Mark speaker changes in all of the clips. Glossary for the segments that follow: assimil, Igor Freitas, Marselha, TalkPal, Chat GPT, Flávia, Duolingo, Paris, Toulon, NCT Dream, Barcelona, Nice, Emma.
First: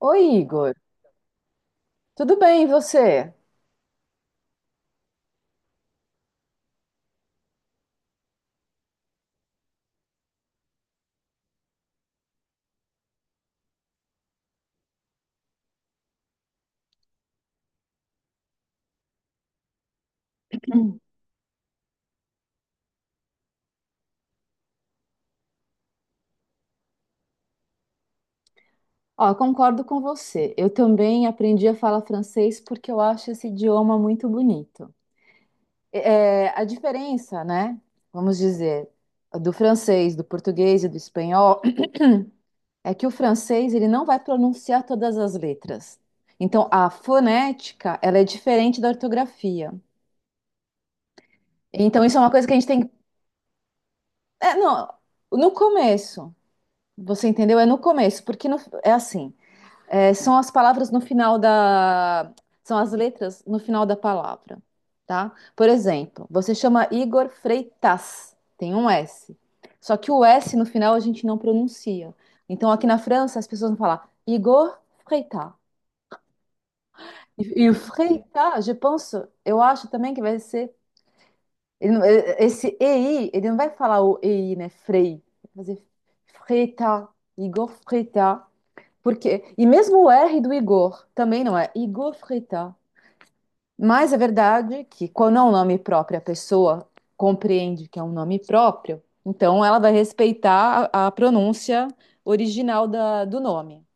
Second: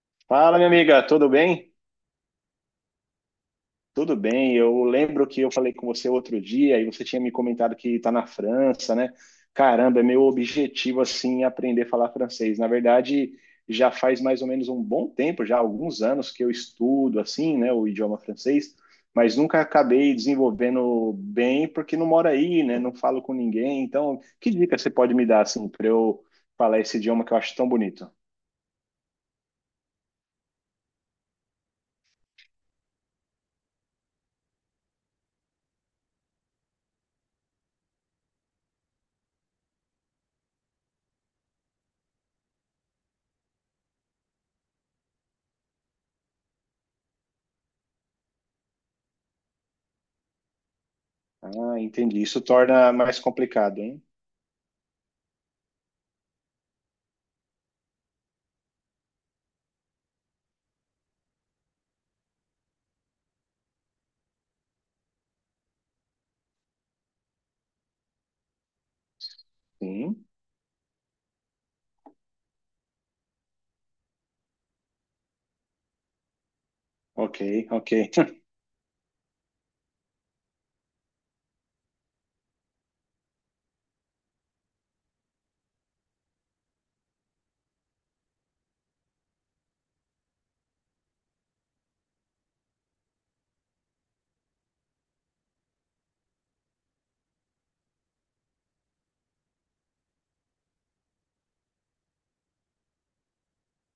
Speaker 1: Oi,
Speaker 2: Fala, minha
Speaker 1: Igor.
Speaker 2: amiga, tudo bem?
Speaker 1: Tudo bem, e você?
Speaker 2: Tudo bem. Eu lembro que eu falei com você outro dia e você tinha me comentado que está na França, né? Caramba, é meu objetivo assim aprender a falar francês. Na verdade, já faz mais ou menos um bom tempo, já há alguns anos que eu estudo assim, né, o idioma francês, mas nunca acabei desenvolvendo bem porque não moro aí, né? Não falo com ninguém. Então, que dica você pode me dar assim para eu falar esse idioma que eu acho tão bonito?
Speaker 1: Ó, concordo com você. Eu também aprendi a falar francês porque eu acho esse idioma muito bonito. É, a diferença, né, vamos dizer, do francês, do português e do espanhol é que o francês ele não vai pronunciar todas as letras. Então, a fonética, ela é diferente da ortografia.
Speaker 2: Ah,
Speaker 1: Então, isso
Speaker 2: entendi.
Speaker 1: é uma
Speaker 2: Isso
Speaker 1: coisa que a gente tem...
Speaker 2: torna mais complicado, hein?
Speaker 1: É, não, no começo, você entendeu? É no começo, porque no- é assim... É, são as palavras no final da. São as letras no final da palavra, tá? Por exemplo, você chama Igor Freitas, tem um S. Só que o
Speaker 2: Sim.
Speaker 1: S no final a gente não pronuncia. Então aqui na França as pessoas vão falar Igor Freitas.
Speaker 2: Ok,
Speaker 1: E o
Speaker 2: ok,
Speaker 1: Freitas, eu acho também que vai ser. Ele não- eh, Esse EI, ele não vai falar o EI, né? Frei. Vai fazer Freitas, Igor Freitas. Porque, e mesmo o R do Igor também não é Igor Frita. Mas é verdade que quando é um nome próprio, a pessoa compreende que é um nome próprio, então ela vai respeitar a pronúncia original do nome,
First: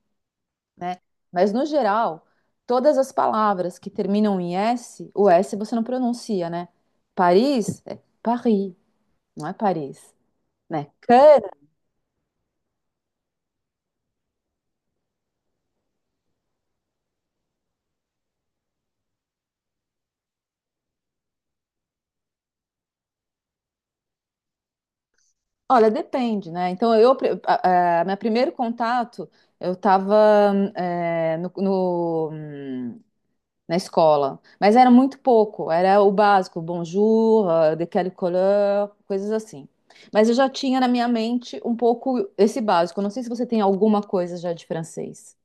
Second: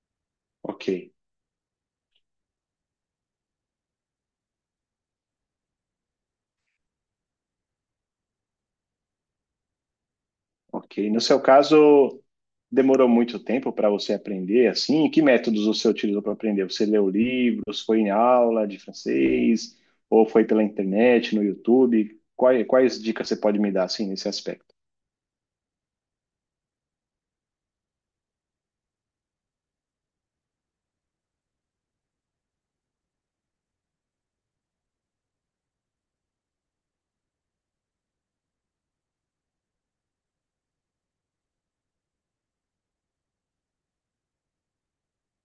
Speaker 2: ok,
Speaker 1: né? Mas no geral, todas as palavras que terminam em S, o S você não pronuncia, né? Paris é Paris, não é Paris, né?
Speaker 2: ok. No seu caso, demorou muito tempo para você aprender assim? E que métodos você utilizou para aprender? Você leu livros, foi em aula de francês, ou foi pela internet, no YouTube? Quais dicas você pode me dar assim nesse aspecto?
Speaker 1: Olha, depende, né? Então, eu, meu primeiro contato, eu estava no, no- hum, na escola, mas era muito pouco, era o básico, bonjour, de quelle couleur, coisas assim. Mas eu já tinha na minha mente um pouco esse básico. Eu não sei se você tem alguma coisa já de francês.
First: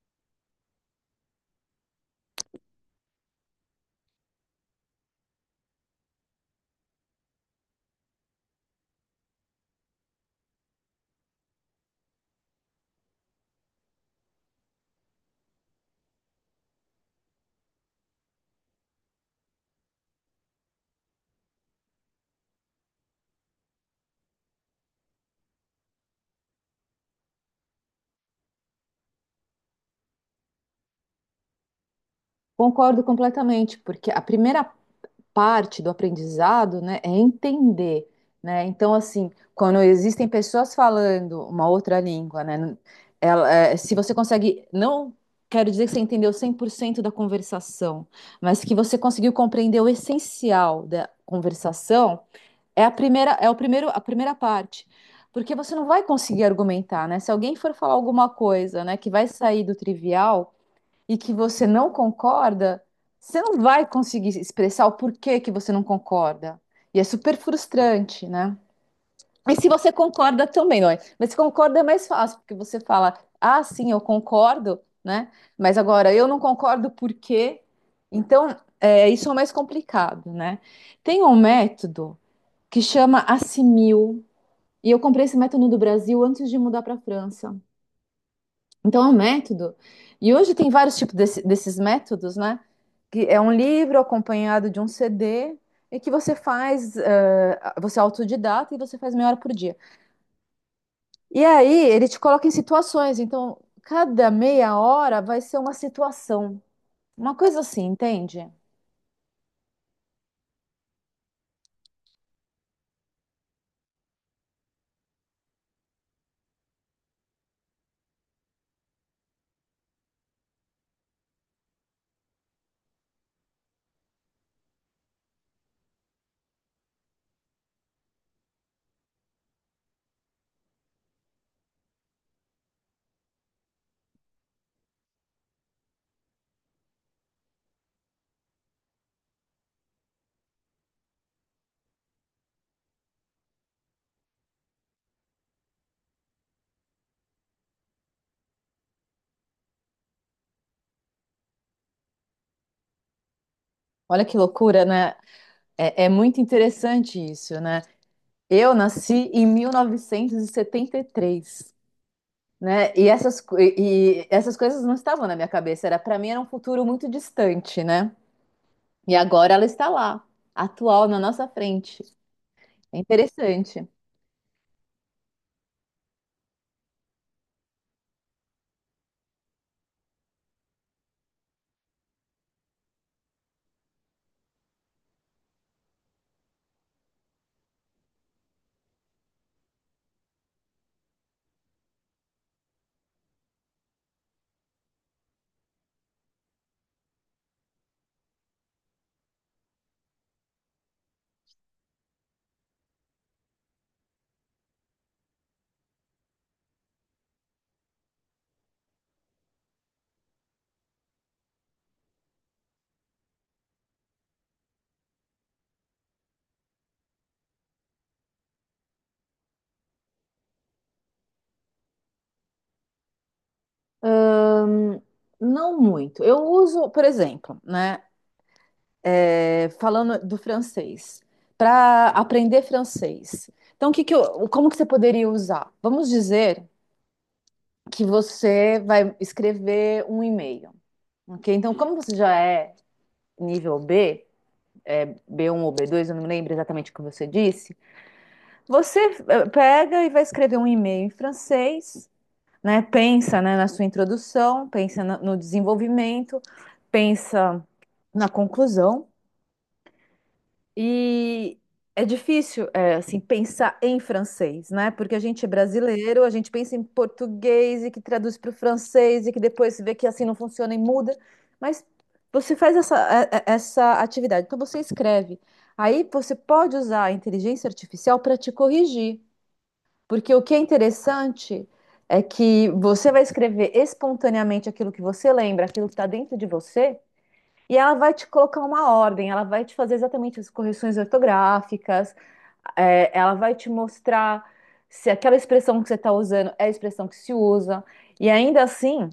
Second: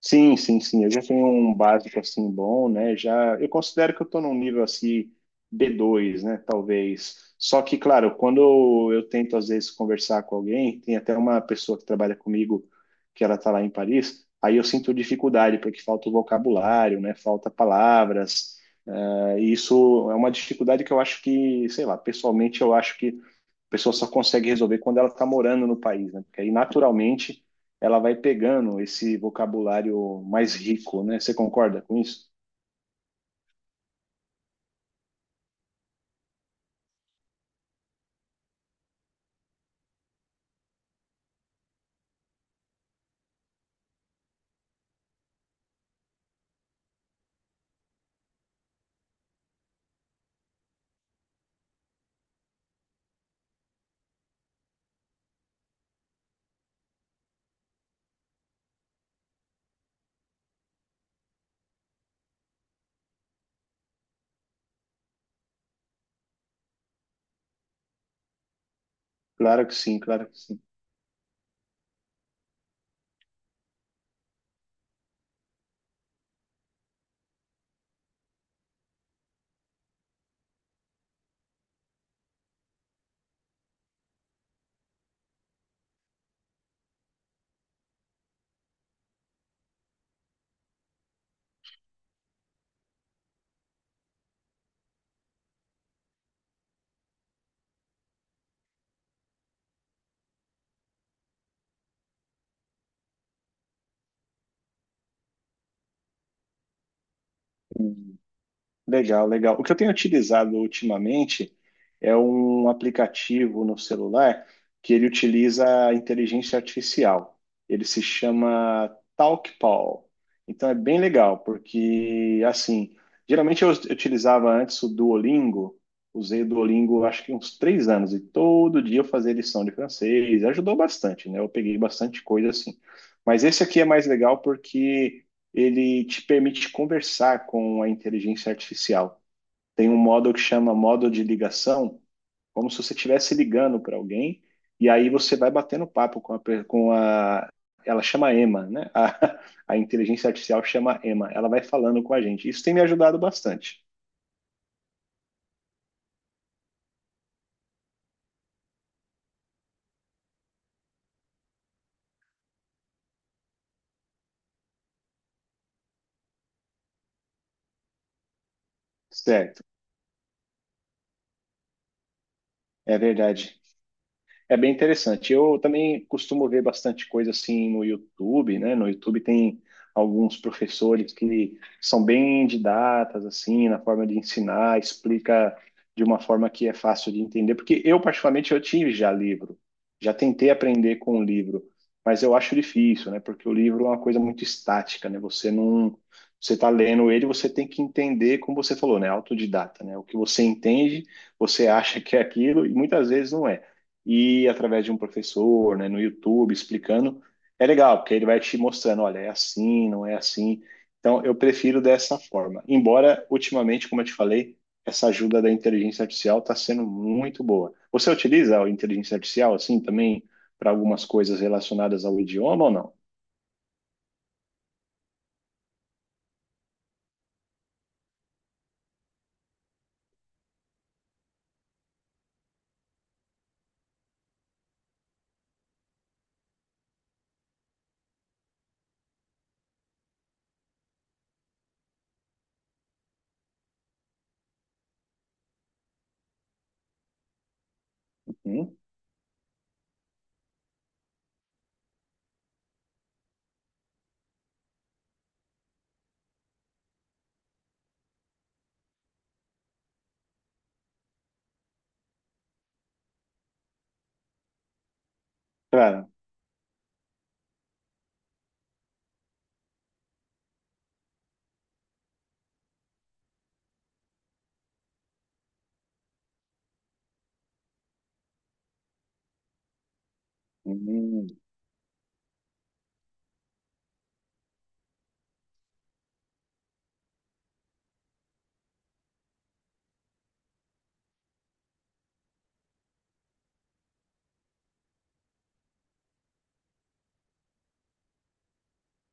Speaker 2: Sim, sim, sim. Eu já tenho um básico assim bom, né? Já eu considero que eu estou num nível assim B2, né? Talvez. Só que, claro, quando eu tento às vezes conversar com alguém, tem até uma pessoa que trabalha comigo que ela está lá em Paris, aí eu sinto dificuldade porque falta o vocabulário, né? Falta palavras. E isso é uma dificuldade que eu acho que, sei lá, pessoalmente eu acho que a pessoa só consegue resolver quando ela está morando no país, né? Porque aí, naturalmente, ela vai pegando esse vocabulário mais rico, né? Você concorda com isso?
Speaker 1: Concordo completamente, porque a primeira parte do aprendizado, né, é entender, né? Então, assim, quando existem pessoas falando uma outra língua, né, ela, é, se você consegue, não quero dizer que você entendeu 100% da conversação, mas que você conseguiu compreender o essencial da conversação, é a primeira, é o primeiro, a primeira parte. Porque você não vai conseguir argumentar, né? Se alguém for falar alguma coisa, né, que vai sair do trivial, e que você não concorda, você não vai conseguir expressar o porquê que você não concorda. E é super frustrante, né? E
Speaker 2: Claro
Speaker 1: se
Speaker 2: que
Speaker 1: você
Speaker 2: sim, claro que
Speaker 1: concorda
Speaker 2: sim.
Speaker 1: também, não é? Mas se concorda é mais fácil, porque você fala, ah, sim, eu concordo, né? Mas agora eu não concordo por quê? Então, é, isso é mais complicado, né? Tem um método que chama assimil, e eu comprei esse método no Brasil antes de mudar para a França, então é um método. E hoje tem vários tipos desses métodos, né? Que é um livro acompanhado de um CD e que você faz, você é autodidata e você faz meia hora por dia. E aí ele te coloca em situações. Então, cada meia hora vai ser uma situação. Uma coisa assim, entende?
Speaker 2: Legal, legal. O que eu tenho utilizado ultimamente é um aplicativo no celular que ele utiliza a inteligência artificial. Ele se chama TalkPal. Então é bem legal, porque assim, geralmente eu utilizava antes o Duolingo, usei o Duolingo acho que uns 3 anos, e todo dia eu fazia lição de francês, ajudou bastante, né? Eu peguei bastante coisa assim. Mas esse aqui é mais legal porque ele te permite conversar com a inteligência artificial. Tem um modo que chama modo de ligação, como se você estivesse ligando para alguém, e aí você vai batendo papo com a, com a. Ela chama Emma, né? A inteligência artificial chama Emma. Ela vai falando com a gente. Isso tem me ajudado bastante.
Speaker 1: Olha que loucura, né? É muito interessante isso, né? Eu nasci em 1973. Né? E e essas coisas não estavam na minha cabeça. Era para mim, era um futuro muito distante, né? E agora
Speaker 2: Certo,
Speaker 1: ela está lá, atual na nossa frente. É
Speaker 2: é verdade.
Speaker 1: interessante.
Speaker 2: É bem interessante. Eu também costumo ver bastante coisa assim no YouTube, né? No YouTube tem alguns professores que são bem didatas, assim, na forma de ensinar, explica de uma forma que é fácil de entender. Porque eu, particularmente, eu tive já livro, já tentei aprender com o livro, mas eu acho difícil, né? Porque o livro é uma coisa muito estática, né? Você não, você está lendo ele, você tem que entender, como você falou, né? Autodidata, né? O que você entende, você acha que é aquilo e muitas vezes não é e através de um professor, né, no YouTube, explicando, é legal, porque ele vai te mostrando, olha, é assim, não é assim. Então, eu prefiro dessa forma. Embora, ultimamente, como eu te falei, essa ajuda da inteligência artificial está sendo muito boa. Você utiliza a inteligência artificial, assim, também para algumas coisas relacionadas ao idioma ou não?
Speaker 1: Ahn, não muito. Eu uso, por exemplo, né? É, falando do francês, para aprender francês. Então, o que que eu, como que você poderia usar? Vamos dizer que você vai escrever um e-mail, ok? Então, como você já é nível B, é, b um ou b dois, eu não lembro exatamente o que você disse.
Speaker 2: Hum?
Speaker 1: Você pega e vai escrever um e-mail em francês, né? Pensa, né, na sua introdução, pensa no desenvolvimento, pensa na conclusão e é difícil, é, assim, pensar em francês, né? Porque a gente é
Speaker 2: Claro.
Speaker 1: brasileiro, a gente pensa em português e que traduz para o francês e que depois se vê que assim não funciona e muda. Mas você faz essa atividade, então você escreve. Aí você pode usar a inteligência artificial para te corrigir, porque o que é
Speaker 2: Hum,
Speaker 1: interessante é que você vai escrever espontaneamente aquilo que você lembra, aquilo que está dentro de você. E ela vai te colocar uma ordem, ela vai te fazer exatamente as correções ortográficas, é, ela vai te mostrar se aquela expressão que você está usando é a expressão que se usa. E ainda assim,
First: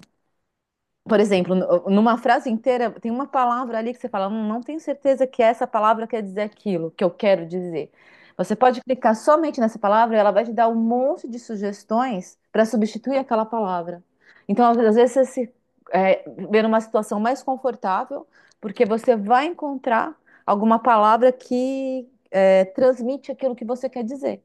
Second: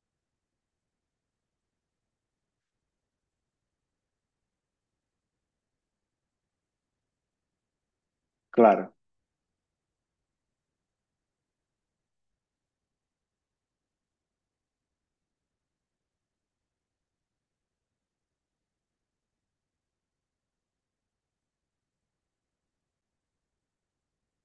Speaker 1: por exemplo, numa frase inteira, tem uma palavra ali que você fala, não tenho certeza que essa palavra quer dizer aquilo que eu quero dizer." Você pode
Speaker 2: Claro.
Speaker 1: clicar somente nessa palavra e ela vai te dar um monte de sugestões para substituir aquela palavra. Então, às vezes, você se é, vê numa situação mais confortável, porque você vai encontrar alguma palavra que transmite aquilo que você quer dizer.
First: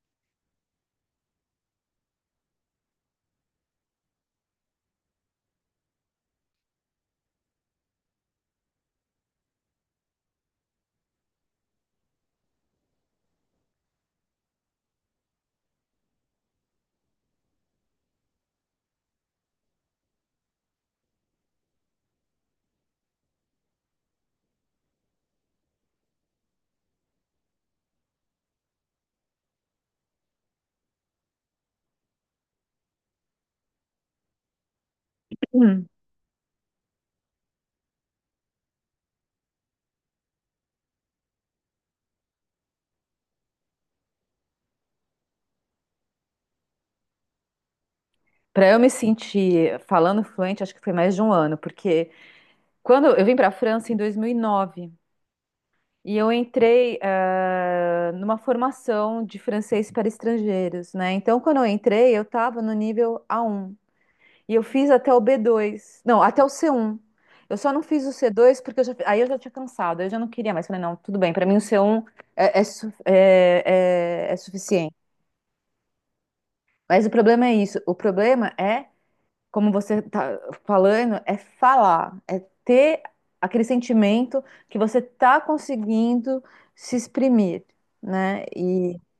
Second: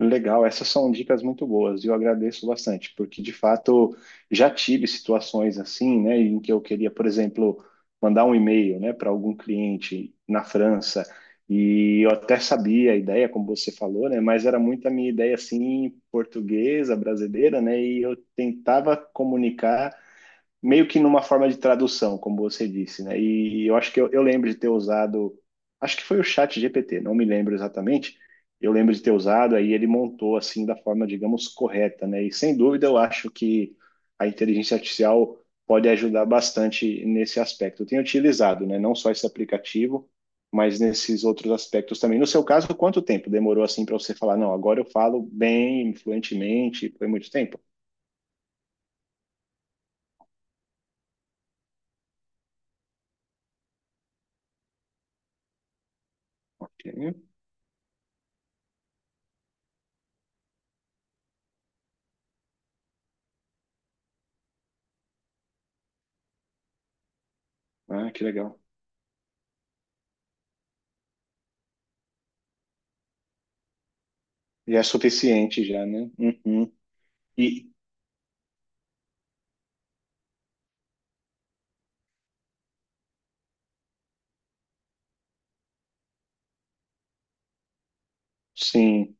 Speaker 2: Legal, essas são dicas muito boas e eu agradeço bastante, porque de fato já tive situações assim, né, em que eu queria, por exemplo, mandar um e-mail, né, para algum cliente na França e eu até sabia a ideia, como você falou, né, mas era muito a minha ideia assim portuguesa, brasileira, né, e eu tentava comunicar meio que numa forma de tradução, como você disse, né? E eu acho que eu lembro de ter usado, acho que foi o Chat GPT, não me lembro exatamente. Eu lembro de ter usado, aí ele montou assim da forma, digamos, correta, né? E sem dúvida eu acho que a inteligência artificial
Speaker 1: Hum.
Speaker 2: pode ajudar bastante nesse aspecto. Eu tenho utilizado, né? Não só esse aplicativo, mas nesses outros aspectos também. No seu caso, quanto tempo demorou assim para você falar, não, agora eu falo bem, fluentemente? Foi muito tempo?
Speaker 1: Para eu me sentir falando fluente, acho que foi mais de um ano, porque quando eu vim para a França em dois mil e nove e eu
Speaker 2: Ok.
Speaker 1: entrei numa formação de francês para estrangeiros, né? Então, quando eu entrei, eu estava no nível a um e eu fiz até o b dois, não, até o c um. Eu só não fiz
Speaker 2: Ah,
Speaker 1: o
Speaker 2: que
Speaker 1: c
Speaker 2: legal.
Speaker 1: dois porque aí eu já tinha cansado, eu já não queria mais. Falei, não, tudo bem, para mim o c um é, é, su- é- é
Speaker 2: Já é
Speaker 1: suficiente.
Speaker 2: suficiente, já, né? Uhum.
Speaker 1: Mas o problema é
Speaker 2: E
Speaker 1: isso, o problema é como você tá falando, é falar, é ter aquele sentimento que você tá conseguindo se exprimir, né? E
Speaker 2: sim.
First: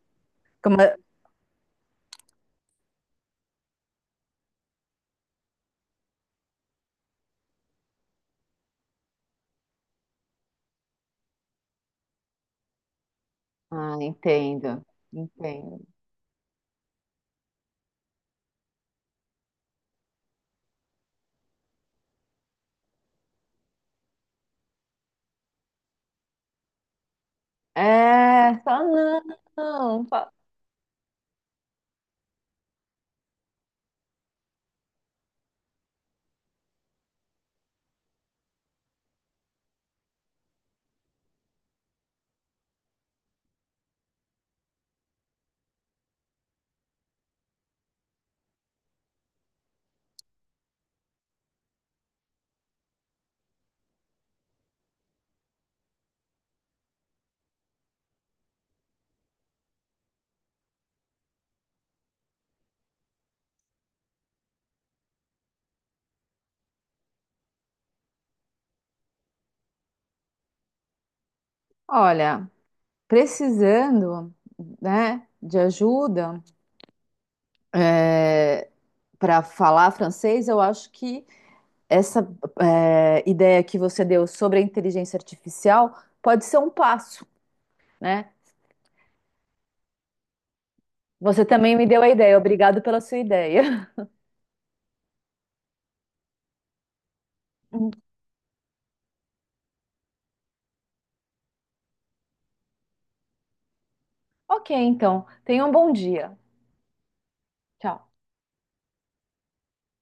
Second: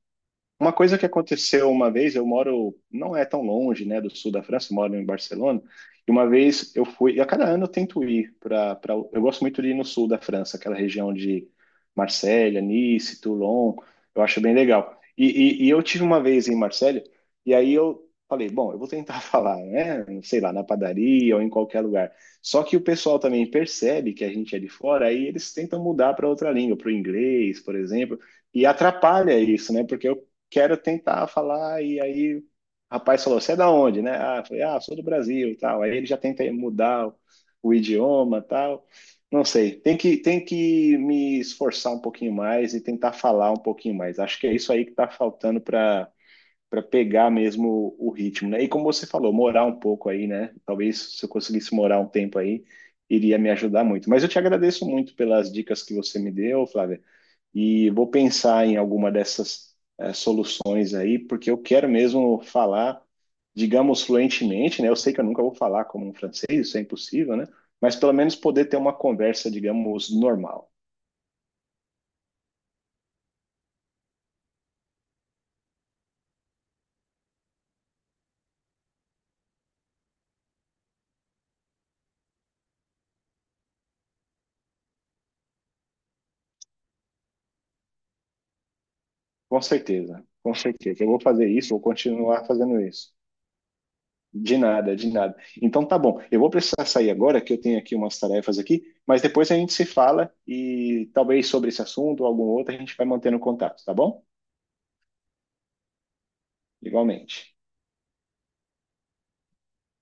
Speaker 2: Uma
Speaker 1: como
Speaker 2: coisa que aconteceu uma vez, eu moro, não é tão longe, né, do sul da França, eu moro em Barcelona, e uma vez eu fui, e a cada ano eu tento ir para, eu gosto muito de ir no sul da França, aquela região de Marselha, Nice, Toulon,
Speaker 1: Ah,
Speaker 2: eu acho bem
Speaker 1: entendo,
Speaker 2: legal. E
Speaker 1: entendo.
Speaker 2: eu tive uma vez em Marselha, e aí eu falei, bom, eu vou tentar falar, né, sei lá, na padaria ou em qualquer lugar. Só que o pessoal também percebe que a gente é de fora, aí eles tentam mudar para outra língua, para o inglês, por exemplo,
Speaker 1: É,
Speaker 2: e
Speaker 1: fala
Speaker 2: atrapalha isso, né?
Speaker 1: não.
Speaker 2: Porque eu quero tentar falar, e aí o rapaz falou, você é da onde, né? Ah, eu falei, ah, sou do Brasil, e tal. Aí ele já tenta mudar o, idioma, tal. Não sei, tem que me esforçar um pouquinho mais e tentar falar um pouquinho mais. Acho que é isso aí que está faltando para pegar mesmo o ritmo, né? E como você falou, morar um pouco aí, né? Talvez se eu conseguisse morar um tempo aí, iria me ajudar muito. Mas eu te agradeço muito pelas dicas que você me deu, Flávia, e vou pensar em alguma dessas soluções aí, porque eu quero mesmo falar, digamos, fluentemente, né? Eu sei que eu nunca vou falar como um francês, isso é impossível, né? Mas pelo menos poder ter uma conversa, digamos, normal.
Speaker 1: Olha, precisando, né, de ajuda para falar francês, eu acho que essa ideia que você deu sobre a inteligência artificial pode ser um passo, né?
Speaker 2: Com certeza, com certeza. Eu vou
Speaker 1: Você
Speaker 2: fazer isso,
Speaker 1: também
Speaker 2: vou
Speaker 1: me deu a ideia.
Speaker 2: continuar fazendo
Speaker 1: Obrigado pela
Speaker 2: isso.
Speaker 1: sua ideia.
Speaker 2: De nada, de nada. Então tá bom, eu vou precisar sair agora, que eu tenho aqui umas tarefas aqui, mas depois a gente se fala e talvez sobre esse assunto ou algum outro a gente vai mantendo contato, tá bom?
Speaker 1: Ok, então. Tenha um bom dia.
Speaker 2: Igualmente.
Speaker 1: Tchau.